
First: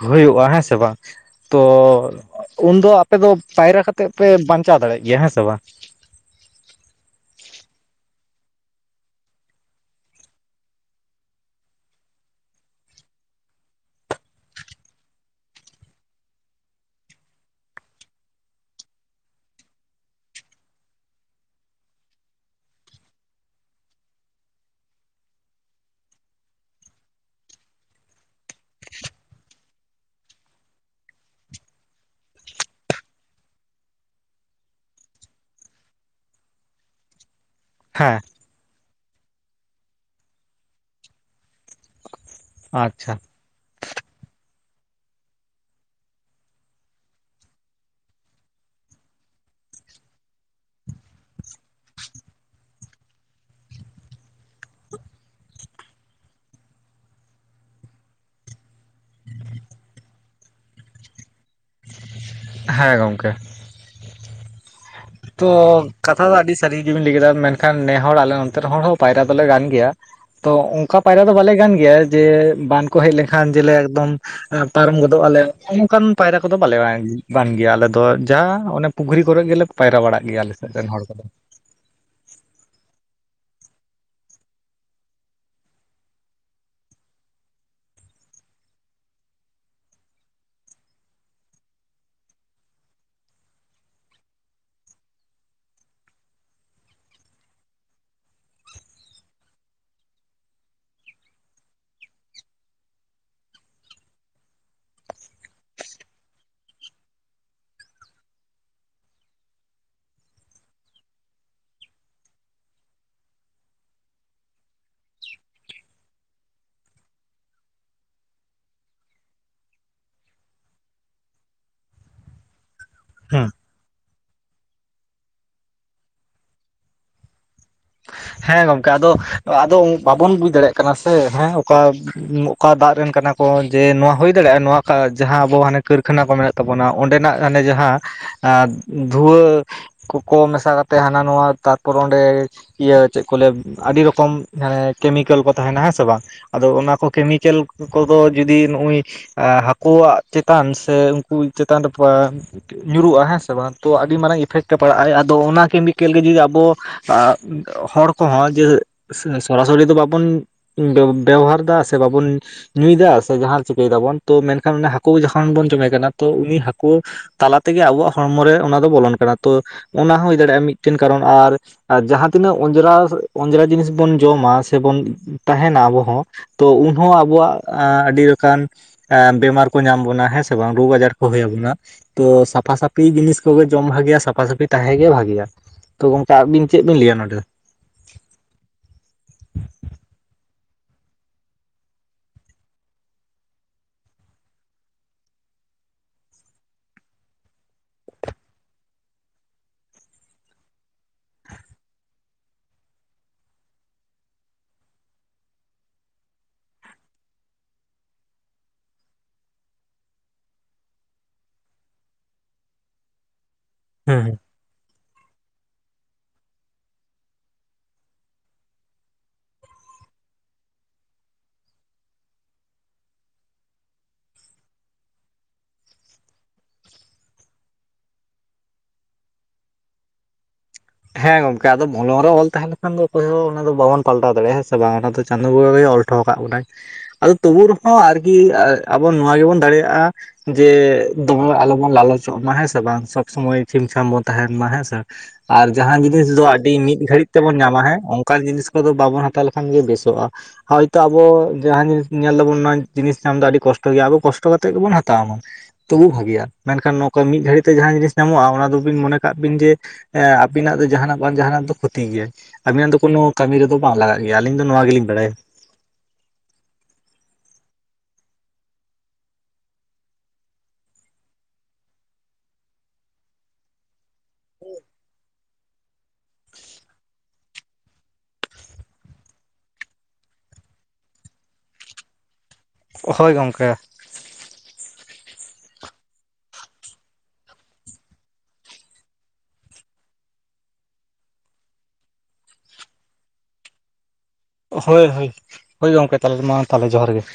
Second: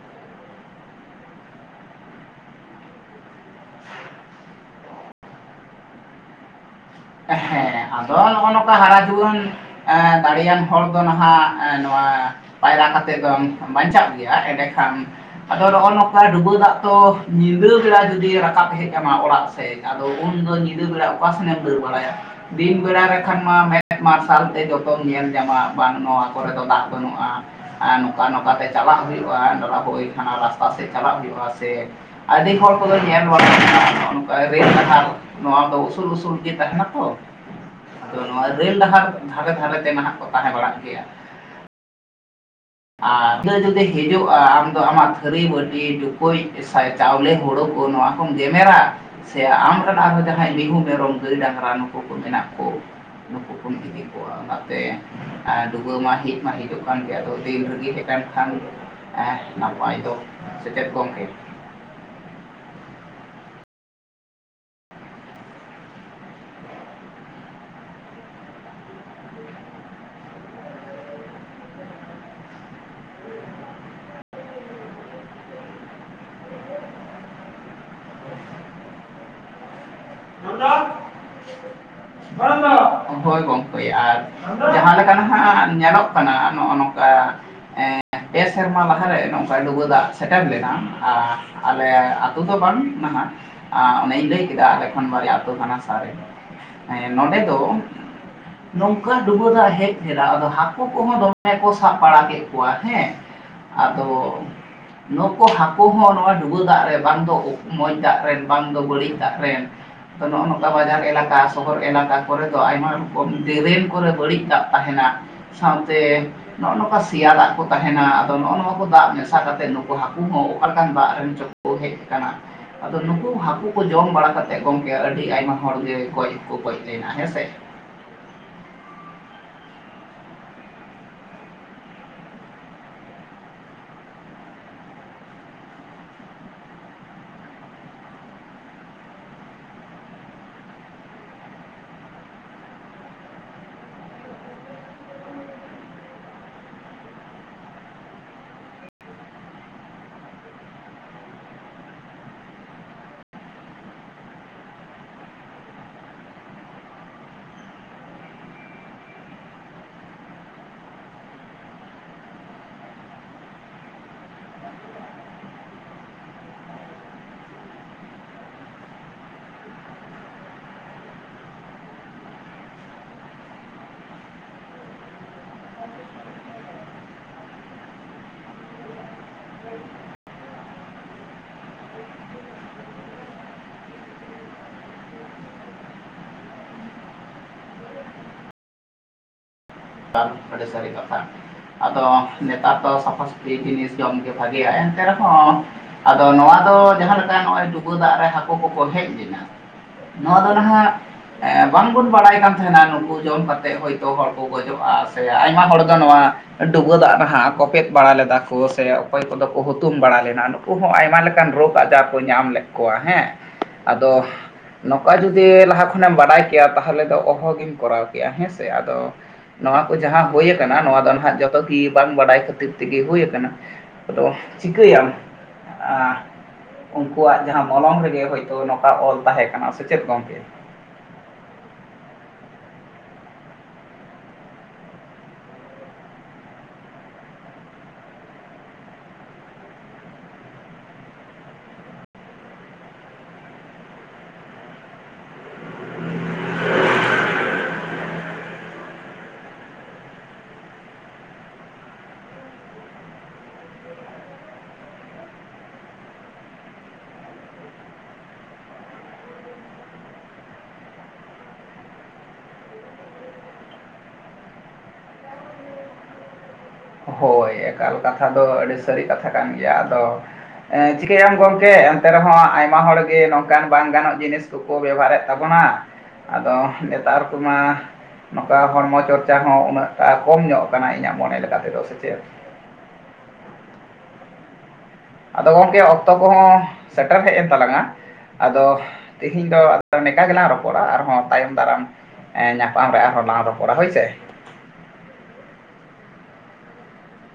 ᱦᱩᱭᱩᱜᱼᱟ ᱦᱮᱸ ᱥᱮ ᱵᱟᱝ ᱛᱚ ᱩᱱᱫᱚ ᱟᱯᱮ ᱫᱚ ᱯᱟᱭᱨᱟ ᱠᱟᱛᱮᱜ ᱯᱮ ᱵᱟᱧᱪᱟᱣ ᱫᱟᱲᱮᱜ ᱜᱮᱭᱟ ᱦᱮᱸ ᱥᱮ ᱵᱟᱝ? ᱮᱸ ᱦᱮᱸ ᱟᱫᱚ ᱱᱚᱼᱚ ᱱᱚᱝᱠᱟ ᱦᱟᱨᱟ ᱡᱩᱣᱟᱹᱱ ᱮᱸ ᱫᱟᱲᱮᱭᱟᱱ ᱦᱚᱲ ᱫᱚ ᱱᱟᱦᱟᱜ ᱱᱚᱣᱟᱼᱼ ᱯᱟᱭᱨᱟ ᱠᱟᱛᱮᱜ ᱫᱚᱢ ᱵᱟᱧᱪᱟᱜ ᱜᱮᱭᱟ ᱮᱸᱰᱮᱠᱷᱟᱱᱼᱼ ᱟᱫᱚ ᱱᱚᱼᱚ ᱱᱚᱝᱠᱟ ᱰᱩᱵᱟᱹ ᱫᱟᱜ ᱛᱚ ᱧᱤᱫᱟᱹ ᱵᱮᱲᱟ ᱡᱩᱫᱤ ᱨᱟᱠᱟᱵ ᱦᱮᱡ ᱟᱢᱟ ᱚᱲᱟᱜ ᱥᱮᱫᱼᱼ ᱟᱫᱚ ᱩᱱᱫᱚ ᱧᱤᱫᱟᱹ ᱵᱮᱲᱟ ᱚᱠᱟ ᱥᱮᱱ ᱮᱢ ᱫᱟᱹᱲ ᱵᱟᱲᱟᱭᱟ ᱾ ᱫᱤᱱ ᱵᱮᱲᱟ ᱨᱮᱠᱷᱟᱱ ᱢᱟ ᱢᱮᱫ ᱢᱟᱨᱥᱟᱞ ᱛᱮ ᱡᱚᱛᱚᱢ ᱧᱮᱞ ᱧᱟᱢᱟ ᱵᱟᱝ ᱱᱚᱣᱟ ᱠᱚᱨᱮ ᱫᱚ ᱫᱟᱜᱽ ᱵᱟᱹᱱᱩᱜᱼᱟ ᱾ ᱮᱸ ᱱᱚᱝᱠᱟ ᱱᱚᱝᱠᱟ ᱛᱮ ᱪᱟᱞᱟᱜ ᱦᱩᱭᱩᱜᱼᱟ ᱟᱫᱚ ᱵᱟᱠᱚ ᱦᱩᱭᱩᱜ ᱠᱷᱟᱱ ᱨᱟᱥᱛᱟ ᱥᱮᱫ ᱪᱟᱞᱟᱜ ᱦᱩᱭᱩᱜᱼᱟ ᱥᱮᱼᱼ ᱟᱹᱰᱤ ᱦᱚᱲ ᱠᱚᱫᱚ ᱧᱮᱞ ᱵᱟᱲᱟ [unintelligible] ᱦᱚᱜ ᱚᱝᱠᱟ ᱨᱮᱞ [unintelligible] ᱱᱚᱣᱟ ᱫᱚ ᱩᱥᱩᱞ ᱩᱥᱩᱞ ᱜᱮ ᱛᱟᱦᱮᱱᱟ ᱛᱚ ᱾ ᱦᱮᱸ ᱾ ᱱᱚᱣᱟ ᱨᱮᱞ ᱰᱟᱦᱟᱨ ᱫᱷᱟᱨᱮ ᱫᱷᱟᱨᱮ ᱛᱮ ᱱᱟᱦᱟᱜ ᱠᱚ ᱛᱟᱦᱮᱸ ᱵᱟᱲᱟᱜ ᱜᱮᱭᱟ ᱾ ᱟᱪᱪᱷᱟ ᱟᱨ ᱤᱱᱟᱹ ᱡᱩᱫᱤ ᱦᱤᱡᱩᱜᱼᱟ ᱟᱢᱫᱚ ᱟᱢᱟᱜ ᱛᱷᱟᱹᱨᱤ ᱵᱟᱹᱴᱤ ᱴᱩᱠᱩᱡᱼᱼ ᱟᱨ ᱪᱟᱣᱞᱮ ᱦᱩᱲᱩ ᱠᱚ ᱱᱚᱣᱟ ᱠᱚᱢ ᱜᱮᱢᱮᱨᱟ ᱾ ᱥᱮ ᱟᱢ ᱨᱮᱱ ᱟᱨᱦᱚᱸ ᱡᱟᱦᱟᱸᱭ ᱢᱤᱦᱩ ᱢᱮᱨᱚᱢ ᱜᱟᱹᱭ ᱰᱟᱝᱨᱟ ᱱᱩᱠᱩ ᱠᱚ ᱢᱮᱱᱟᱜ ᱠᱚ ᱱᱩᱠᱩᱢ ᱤᱫᱤᱼᱼ ᱠᱚᱣᱟ ᱚᱱᱟᱛᱮ ᱟᱸ ᱰᱩᱵᱟᱹ ᱢᱟ ᱦᱮᱡ ᱢᱟ ᱦᱤᱡᱚᱜ ᱠᱟᱱ ᱜᱮᱭᱟ ᱟᱫᱚᱼᱼ ᱫᱤᱞ ᱨᱤᱜᱤ [unintelligible] ᱠᱷᱟᱱ ᱮ ᱱᱟᱯᱟᱭ ᱫᱚ ᱥᱮ ᱪᱮᱫ ᱜᱚᱝᱠᱮ, ᱦᱮᱸ ᱜᱚᱝᱠᱮ ᱾ ᱛᱚ ᱠᱟᱛᱷᱟ ᱫᱚ ᱟᱹᱰᱤ ᱥᱟᱹᱨᱤ ᱜᱤᱵᱮᱱ ᱞᱟᱹᱭ ᱠᱮᱫᱟ ᱢᱮᱱᱠᱷᱟᱱ ᱱᱮ ᱦᱚᱲ ᱟᱞᱮ ᱚᱱᱛᱮ ᱨᱮᱱ ᱦᱚᱲ ᱦᱚᱸ ᱯᱟᱭᱨᱟ ᱫᱚᱞᱮ ᱜᱟᱱ ᱜᱮᱭᱟ ᱾ ᱛᱚ ᱚᱱᱠᱟ ᱯᱟᱭᱨᱟ ᱫᱚ ᱵᱟᱞᱮ ᱜᱟᱱ ᱜᱮᱭᱟ ᱡᱮ ᱵᱟᱱ ᱠᱚ ᱦᱮᱡ ᱞᱮᱱᱠᱷᱟᱱ ᱡᱮᱞᱮ ᱮᱠᱫᱚᱢ, ᱮ ᱯᱟᱨᱚᱢ ᱜᱚᱫᱚᱜ ᱟᱞᱮ ᱱᱚᱝᱠᱟᱱ ᱯᱟᱭᱨᱟ ᱠᱚᱫᱚ ᱵᱟᱞᱮ [inaudible] ᱜᱮᱭᱟ ᱟᱞᱮ ᱫᱚ ᱡᱟ ᱚᱱᱮ ᱯᱩᱠᱷᱨᱤ ᱠᱚᱨᱮ ᱜᱮᱞᱮᱼᱼ ᱯᱟᱭᱨᱟ ᱵᱟᱲᱟᱜ ᱜᱮᱭᱟ ᱟᱞᱮ ᱥᱮᱫ ᱨᱮᱱ ᱦᱚᱲ ᱠᱚᱫᱚ ᱾ ᱵᱟᱝᱼᱟ, ᱦᱳᱭ ᱜᱚᱝᱠᱮ ᱟᱨ ᱡᱟᱦᱟᱸ ᱞᱮᱠᱟ ᱱᱟᱦᱟᱜ ᱧᱮᱞᱚᱜ ᱠᱟᱱᱟ ᱱᱚᱜᱼᱚ ᱱᱚᱝᱠᱟ ᱾ ᱮᱸ ᱯᱮ ᱥᱮᱨᱢᱟ ᱞᱟᱦᱟᱨᱮ ᱱᱚᱝᱠᱟ ᱰᱩᱵᱟᱹ ᱫᱟᱜ ᱥᱮᱴᱮᱨ ᱞᱮᱱᱟ ᱟᱨᱼᱼ ᱟᱞᱮ ᱟᱹᱛᱩ ᱫᱚ ᱵᱟᱝ ᱱᱟᱦᱟᱜ ᱟᱸ ᱚᱱᱮᱧ ᱞᱟᱹᱭ ᱠᱮᱫᱟ ᱟᱞᱮ ᱠᱷᱚᱱ ᱵᱟᱨᱭᱟ ᱟᱹᱛᱩ ᱦᱟᱱᱟ ᱥᱟᱨᱮ ᱾ ᱮᱸ ᱱᱚᱱᱰᱮ ᱫᱚᱼᱼ ᱱᱚᱝᱠᱟ ᱰᱩᱵᱟᱹ ᱫᱟᱜ ᱦᱮᱡ ᱞᱮᱱᱟ ᱟᱫᱚ ᱦᱟᱹᱠᱩ ᱠᱚᱦᱚᱸ ᱫᱚᱢᱮ ᱠᱚ ᱥᱟᱵ ᱵᱟᱲᱟ ᱠᱮᱫ ᱠᱚᱣᱟ ᱦᱮᱸ ᱾ ᱟᱫᱚ ᱱᱩᱠᱩ ᱦᱟᱹᱠᱩ ᱦᱚᱸ ᱱᱚᱣᱟ ᱰᱩᱵᱟᱹ ᱫᱟᱜ ᱨᱮ ᱵᱟᱝ ᱫᱚ ᱢᱚᱡᱽ ᱫᱟᱜ ᱨᱮᱱ ᱵᱟᱝ ᱫᱚ ᱵᱟᱹᱲᱤᱡ ᱫᱟᱜ ᱨᱮᱱᱼᱼ ᱱᱚᱜᱼᱚ ᱱᱚᱝᱠᱟ ᱵᱟᱡᱟᱨ ᱮᱞᱟᱠᱟ ᱥᱚᱦᱚᱨ ᱮᱞᱟᱠᱟ ᱠᱚᱨᱮᱼᱼ ᱟᱭᱢᱟ ᱨᱚᱠᱚᱢ ᱰᱮᱨᱮᱱ ᱠᱚᱨᱮ ᱵᱟᱹᱲᱤᱡ ᱫᱟᱜ ᱛᱟᱦᱮᱱᱟ ᱥᱟᱶᱛᱮᱼᱼ ᱱᱚᱼᱚ ᱱᱚᱝᱠᱟ ᱥᱮᱭᱟ ᱫᱟᱜ ᱠᱚ ᱛᱟᱦᱮᱱᱟ ᱱᱚᱜᱼᱚ ᱱᱚᱣᱟ ᱠᱚ ᱫᱟᱜ ᱢᱮᱥᱟ ᱠᱟᱛᱮᱜ ᱱᱩᱠᱩ ᱦᱟᱹᱠᱩ ᱦᱚᱸ ᱚᱠᱟ ᱞᱮᱠᱟᱱ ᱫᱟᱜ ᱨᱮᱢ ᱪᱟᱼᱼ ᱠᱚ ᱦᱮᱡ ᱠᱟᱱᱟ, ᱟᱫᱚ ᱱᱩᱠᱩ ᱦᱟᱹᱠᱩ ᱠᱚ ᱡᱚᱢ ᱵᱟᱲᱟ ᱠᱟᱛᱮᱫ ᱜᱚᱝᱠᱮ ᱟᱹᱰᱤ ᱟᱭᱢᱟ ᱦᱚᱲᱜᱮ ᱜᱚᱡᱠᱚ ᱜᱚᱡ ᱞᱮᱱᱟ ᱦᱮᱸ ᱥᱮ ᱾ ᱦᱮᱸ ᱜᱚᱝᱠᱮ ᱟᱫᱚ ᱟᱫᱚ ᱵᱟᱵᱚᱱ ᱵᱩᱡ ᱫᱟᱲᱮᱭᱟᱜ ᱠᱟᱱᱟ ᱥᱮ ᱦᱮᱸ ᱚᱱᱠᱟᱼᱼ ᱚᱠᱟ ᱫᱟᱜ ᱨᱮᱱ ᱠᱟᱱᱟ ᱠᱚ ᱡᱮ ᱱᱚᱣᱟ ᱦᱩᱭ ᱫᱟᱲᱮᱭᱟᱜᱼᱟ ᱱᱚᱣᱟ ᱡᱟᱦᱟᱸ ᱟᱵᱚ ᱦᱟᱱᱮ ᱠᱟᱹᱨᱠᱷᱟᱱᱟ ᱠᱚ ᱢᱮᱱᱮᱜ ᱛᱟᱵᱚᱱᱟ ᱚᱸᱰᱮᱱᱟᱜ ᱚᱱᱮ ᱡᱟᱦᱟᱸ ᱫᱷᱩᱣᱟᱹᱼᱼ ᱠᱚᱠᱚ ᱢᱮᱥᱟ ᱠᱟᱛᱮᱜ ᱦᱟᱱᱟ ᱱᱚᱣᱟ ᱛᱟᱨᱯᱚᱨ ᱚᱸᱰᱮᱼᱼ ᱤᱭᱟᱹ ᱪᱮᱫ ᱠᱚ ᱞᱟᱹ ᱟᱹᱰᱤ ᱨᱚᱠᱚᱢ ᱜᱷᱟᱱᱮ ᱠᱮᱢᱤᱠᱮᱞ ᱠᱚ ᱛᱟᱦᱮᱱᱟ ᱦᱮᱸ ᱥᱮ ᱵᱟᱝ ᱾ ᱟᱫᱚ ᱚᱱᱟ ᱠᱚ ᱠᱮᱢᱤᱠᱮᱞ ᱠᱚᱫᱚ ᱡᱩᱫᱤ ᱱᱩᱜ- ᱩᱭ ᱟᱸ ᱦᱟᱹᱠᱩᱣᱟᱜ ᱪᱮᱛᱟᱱ ᱥᱮ ᱩᱱᱠᱩ ᱪᱮᱛᱟᱱ ᱨᱮ ᱛᱷᱚᱲᱟᱼᱼ ᱧᱩᱨᱩᱜᱼᱟ ᱦᱮᱸ ᱥᱮ ᱵᱟᱝ ᱛᱚ ᱟᱹᱰᱤ ᱢᱟᱨᱟᱝ ᱤᱯᱷᱮᱠᱴ ᱮ ᱯᱟᱲᱟᱜ ᱟᱭ ᱟᱫᱚ ᱚᱱᱟ ᱠᱮᱢᱤᱠᱮᱞ ᱨᱮᱜᱤ ᱟᱵᱚ ᱟᱸᱼᱼ ᱦᱚᱲ ᱠᱚᱦᱚᱸ ᱡᱮ ᱥᱮ ᱥᱚᱨᱟᱥᱚᱨᱤ ᱫᱚ ᱵᱟᱵᱚᱱᱼᱼ ᱵᱮᱵᱚᱦᱟᱨ ᱫᱟ ᱥᱮ ᱵᱟᱵᱩᱱ ᱧᱩᱭᱮᱫᱟ ᱥᱮ ᱡᱟᱦᱟᱸ ᱪᱤᱠᱟᱹᱭ ᱫᱟᱵᱚᱱ ᱛᱚ ᱢᱮᱱᱠᱷᱟᱱ ᱦᱟᱹᱠᱩ ᱡᱚᱠᱷᱚᱱ ᱵᱚᱱ ᱡᱚᱢᱮ ᱠᱟᱱᱟ ᱛᱚ ᱩᱱᱤ ᱦᱟᱹᱠᱩ ᱛᱟᱞᱟ ᱛᱮᱜᱮ ᱟᱵᱚᱣᱟᱜ ᱦᱚᱲᱢᱚ ᱨᱮ ᱚᱱᱟ ᱫᱚ ᱵᱚᱞᱚᱱ ᱠᱟᱱᱟ ᱛᱚ ᱚᱱᱟ ᱦᱚᱸ ᱦᱩᱭ ᱫᱟᱲᱮᱭᱟᱜᱼᱟ ᱢᱤᱫᱴᱮᱱ ᱠᱟᱨᱚᱱ ᱟᱨ ᱡᱟᱦᱟᱸ ᱛᱤᱱᱟᱹᱜ ᱚᱸᱡᱽᱨᱟ ᱚᱸᱡᱽᱨᱟ ᱡᱤᱱᱤᱥ ᱵᱚᱱ ᱡᱚᱢᱟ ᱥᱮᱵᱚᱱ ᱛᱟᱦᱮᱱᱟ ᱟᱵᱚ ᱦᱚᱸ ᱛᱚ ᱩᱱᱦᱚᱸ ᱟᱵᱚᱣᱟᱜ ᱟ-ᱟᱹᱰᱤ ᱞᱮᱠᱟᱱ ᱵᱮᱢᱟᱨ ᱠᱚ ᱧᱟᱢ ᱵᱚᱱᱟ ᱦᱮᱸ ᱥᱮ ᱵᱟᱝ ᱨᱳᱜᱽ ᱟᱡᱟᱨ ᱠᱚ ᱦᱩᱭ ᱟᱵᱚᱱᱟ ᱾ ᱛᱚ ᱥᱟᱯᱷᱟ ᱥᱟᱹᱯᱷᱤ ᱡᱤᱱᱤᱥ ᱠᱚᱜᱮ ᱡᱚᱢ ᱵᱷᱟᱜᱮᱭᱟ ᱥᱟᱯᱷᱟ ᱥᱟᱹᱯᱷᱤ ᱛᱟᱦᱮᱸ ᱜᱮ ᱵᱷᱟᱜᱮᱭᱟ ᱾ ᱛᱚ ᱜᱚᱝᱠᱮ ᱟᱵᱤᱱ ᱪᱮᱫ ᱵᱤᱱ ᱞᱟᱹᱭᱟ ᱱᱚᱰᱮ ᱫᱚ? ᱠᱟᱱ ᱟᱹᱰᱤ ᱥᱟᱹᱨᱤ ᱠᱟᱛᱷᱟ ᱾ ᱟᱫᱚ ᱱᱮᱛᱟᱨ ᱫᱚ ᱥᱟᱯᱷᱟ ᱥᱟᱯᱷᱤ ᱡᱤᱱᱤᱥ ᱡᱚᱢᱜᱮ ᱵᱷᱟᱜᱮᱭᱟ ᱮᱱᱛᱮ ᱨᱮᱦᱚᱸ ᱟᱫᱚ ᱱᱚᱣᱟ ᱫᱚ ᱡᱟᱦᱟᱸ ᱞᱮᱠᱟ ᱱᱚᱜᱼᱚᱭ ᱰᱩᱵᱟᱹ ᱫᱟᱜ ᱨᱮ ᱦᱟᱹᱠᱩ ᱠᱚᱠᱚ ᱦᱮᱡ ᱞᱮᱱᱟ ᱾ ᱱᱚᱣᱟ ᱫᱚ ᱱᱟᱦᱟᱜ ᱵᱟᱝᱵᱚᱱ ᱵᱟᱲᱟᱭ ᱠᱟᱱ ᱛᱟᱦᱮᱸᱱᱟ ᱱᱩᱠᱩ ᱡᱚᱢ ᱠᱟᱛᱮᱜ ᱦᱳᱭᱛᱳ ᱦᱚᱲ ᱜᱚᱡᱩᱜᱼᱟ, ᱥᱮ ᱟᱭᱢᱟ ᱦᱚᱲ ᱫᱚ ᱱᱚᱣᱟ ᱰᱩᱵᱟᱹ ᱫᱟᱜ ᱨᱮ ᱦᱟᱸᱜ ᱠᱚᱯᱮᱫ ᱵᱟᱲᱟ ᱞᱮᱫᱟ ᱠᱚ ᱥᱮ, ᱚᱠᱚᱭ ᱠᱚᱫᱚ ᱠᱚ ᱦᱩᱛᱩᱢ ᱵᱟᱲᱟ ᱞᱮᱱᱟ ᱠᱩ ᱾ ᱩᱱᱠᱩ ᱦᱚᱸ ᱟᱭᱢᱟ ᱞᱮᱠᱟᱱ ᱨᱳᱜᱽ ᱟᱡᱟᱨ ᱠᱚ ᱧᱟᱢ ᱞᱮᱫ ᱠᱚᱣᱟ ᱦᱮᱸ ᱾ [inaudible] ᱟᱫᱚ ᱱᱚᱝᱠᱟ ᱡᱩᱫᱤ ᱞᱟᱦᱟ ᱠᱷᱚᱱᱮᱢ ᱵᱟᱰᱟᱭ ᱠᱮᱭᱟ, ᱛᱟᱦᱚᱞᱮ ᱫᱚ ᱚᱦᱚ ᱜᱮᱢ ᱠᱚᱨᱟᱣ ᱠᱮᱭᱟ ᱦᱮᱸ ᱥᱮ ᱟᱫᱚ ᱱᱚᱣᱟ ᱠᱚ ᱡᱟᱦᱟᱸ ᱦᱩᱭ ᱠᱟᱱᱟ ᱱᱚᱣᱟ ᱫᱚ ᱱᱟᱦᱟᱜ ᱡᱚᱛᱚ ᱜᱤ ᱵᱟᱝ ᱵᱟᱰᱟᱭ ᱠᱷᱟᱹᱛᱤᱨ ᱛᱮᱜᱮ ᱦᱩᱭ ᱠᱟᱱᱟ ᱾ ᱟᱫᱚ ᱪᱤᱠᱟᱹᱭᱟᱢ ᱟ ᱩᱱᱠᱩᱣᱟᱜ ᱡᱟᱦᱟᱸ ᱢᱚᱞᱚᱝ ᱨᱮᱜᱮ ᱦᱳᱭᱛᱳ ᱱᱚᱝᱠᱟ ᱚᱞ ᱛᱟᱦᱮᱸ ᱠᱟᱱᱟ ᱥᱮᱪᱮᱫ ᱜᱚᱝᱠᱮ? ᱦᱮᱸ ᱜᱚᱢᱠᱮ ᱟᱫᱚ ᱢᱚᱞᱚᱝ ᱨᱮ ᱚᱞ ᱛᱟᱦᱮᱸ ᱞᱮᱱᱠᱷᱟᱱ ᱫᱚ ᱚᱠᱚᱭ ᱦᱚᱸ ᱚᱱᱟ ᱫᱚ ᱵᱟᱱᱚᱱ ᱯᱟᱞᱴᱟᱣ ᱫᱟᱲᱮᱭᱟᱜᱼᱟ, ᱦᱮᱸ ᱥᱮ ᱵᱟᱝ ᱚᱱᱟ ᱫᱚ ᱪᱟᱸᱫᱳ ᱵᱚᱸᱜᱟ ᱜᱮ ᱚᱞ ᱴᱷᱚ ᱟᱠᱟᱫ ᱵᱚᱱᱟᱭ ᱟᱫᱚ ᱛᱚᱵᱩ ᱨᱮᱦᱚᱸ ᱟᱨᱠᱤ ᱟᱵᱚ ᱱᱚᱣᱟ ᱜᱮᱵᱚᱱ ᱫᱟᱲᱮᱭᱟᱜᱼᱟ ᱡᱮ ᱫᱚᱢᱮ ᱟᱞᱚᱵᱚᱱ ᱞᱟᱞᱚᱪᱚᱜ ᱢᱟ ᱦᱮᱸ ᱥᱮ ᱵᱟᱝ, ᱥᱚᱵ ᱥᱚᱢᱚᱭ ᱪᱷᱤᱢᱪᱷᱟᱢ ᱵᱚᱱ ᱛᱟᱦᱮᱸᱱ ᱢᱟ ᱦᱮᱸᱥᱮ ᱾ ᱟᱨ ᱡᱟᱦᱟᱸ ᱡᱤᱱᱤᱥ ᱫᱚ ᱟᱹᱰᱤ ᱢᱤᱫ ᱜᱷᱟᱹᱲᱤᱡ ᱛᱮᱵᱚᱱ ᱧᱟᱢᱟ ᱦᱮᱸ, ᱚᱱᱠᱟᱱ ᱡᱤᱱᱤᱥ ᱠᱚᱫᱚ ᱵᱟᱵᱚᱱ ᱦᱟᱛᱟᱣ ᱞᱮᱠᱷᱟᱱ ᱜᱮ ᱵᱮᱥᱚᱜᱼᱟ ᱾ ᱦᱳᱭᱛᱳ ᱟᱵᱚ ᱡᱟᱦᱟᱸ ᱡᱤᱱᱤᱥ ᱧᱮᱞ ᱫᱟᱵᱚᱱ ᱱᱚᱣᱟ ᱡᱤᱱᱤᱥ ᱧᱟᱢ ᱫᱚ ᱟᱹᱰᱤ ᱠᱚᱥᱴᱚ ᱜᱮᱭᱟ, ᱟᱵᱚ ᱠᱚᱥᱴᱚ ᱠᱟᱛᱮᱜ ᱜᱮᱵᱚᱱ ᱦᱟᱛᱟᱣ ᱢᱟ ᱾ ᱛᱚᱵᱩ ᱵᱷᱟᱜᱤᱭᱟ, ᱢᱮᱱᱠᱷᱟᱱ ᱱᱚᱝᱠᱟ ᱢᱤᱫ ᱜᱷᱟᱹᱲᱤᱡ ᱛᱮ ᱡᱟᱦᱟᱸ ᱡᱤᱱᱤᱥ ᱧᱟᱢᱚᱜᱼᱟ, ᱚᱱᱟ ᱫᱚᱵᱤᱱ ᱢᱚᱱᱮ ᱠᱟᱜ ᱵᱤᱱ ᱡᱮ ᱦᱮᱸ ᱟᱹᱵᱤᱱᱟᱜ ᱫᱚ ᱡᱟᱦᱟᱸᱱᱟᱜ ᱵᱟᱝ ᱡᱟᱦᱟᱸᱱᱟᱜ ᱫᱚ ᱠᱷᱚᱛᱤ ᱜᱮᱭᱟᱭ ᱾ ᱟᱹᱵᱤᱱᱟᱜ ᱫᱚ ᱠᱳᱱᱳ ᱠᱟᱹᱢᱤ ᱨᱮᱫᱚ ᱵᱟᱝ ᱞᱟᱜᱟᱜ ᱜᱮᱭᱟ, ᱟᱹᱞᱤᱧ ᱫᱚ ᱱᱚᱣᱟ ᱜᱮᱞᱤᱧ ᱵᱟᱲᱟᱭᱟ ᱾ ᱦᱳᱭ᱾ ᱮᱠᱟᱞ ᱠᱟᱛᱷᱟ ᱫᱚ ᱟᱹᱰᱤ ᱥᱟᱹᱨᱤ ᱠᱟᱛᱷᱟ ᱠᱟᱱ ᱜᱮᱭᱟ ᱟᱫᱚ ᱮᱸᱻ ᱪᱤᱠᱟᱹᱭᱟᱢ ᱜᱚᱢᱠᱮ ᱮᱱᱛᱮ ᱨᱮᱦᱚᱸ ᱟᱭᱢᱟ ᱦᱚᱲ ᱜᱮ ᱱᱚᱝᱠᱟᱱ ᱵᱟᱝ ᱜᱟᱱᱚᱜ ᱡᱤᱱᱤᱥ ᱛᱩ ᱠᱚ ᱵᱮᱵᱷᱟᱨᱮᱫ ᱛᱟᱵᱚᱱᱟ ᱟᱫᱚ ᱱᱮᱛᱟᱨ ᱠᱚᱢᱟ ᱱᱚᱝᱠᱟ ᱦᱚᱲᱢᱚ ᱪᱚᱨᱪᱟ ᱦᱚᱸ ᱩᱱᱟᱹᱜᱴᱟ ᱠᱚᱢ ᱧᱚᱜ ᱠᱟᱱᱟ ᱤᱧᱟᱹᱜ ᱢᱚᱱᱮ ᱞᱮᱠᱟ ᱛᱮᱫᱚ ᱥᱮ ᱪᱮᱫ? ᱦᱳᱭ ᱜᱚᱢᱠᱮ ᱾ ᱟᱫᱚ ᱜᱚᱝᱠᱮ ᱚᱠᱛᱚ ᱠᱚᱦᱚᱸ ᱥᱮᱴᱮᱨ ᱦᱮᱡ ᱮᱱ ᱛᱟᱞᱟᱝ-ᱟ᱾ ᱟᱫᱚ ᱛᱮᱦᱤᱧ ᱫᱚ ᱱᱮᱝᱠᱟ ᱜᱮᱞᱟᱝ ᱨᱚᱯᱚᱲᱟ ᱟᱨᱦᱚᱸ ᱛᱟᱭᱚᱢ ᱫᱟᱨᱟᱢ, ᱧᱟᱯᱟᱢ ᱨᱮ ᱟᱨᱦᱚᱸ ᱞᱟᱝ ᱨᱚᱯᱚᱲᱟ ᱦᱳᱭ ᱥᱮ ᱾ ᱦᱳᱭ-ᱦᱳᱭ, ᱦᱳᱭ ᱜᱚᱢᱠᱮ ᱛᱟᱦᱚᱞᱮ ᱢᱟ ᱛᱟᱦᱚᱞᱮ ᱡᱚᱦᱟᱨ ᱜᱮ ᱾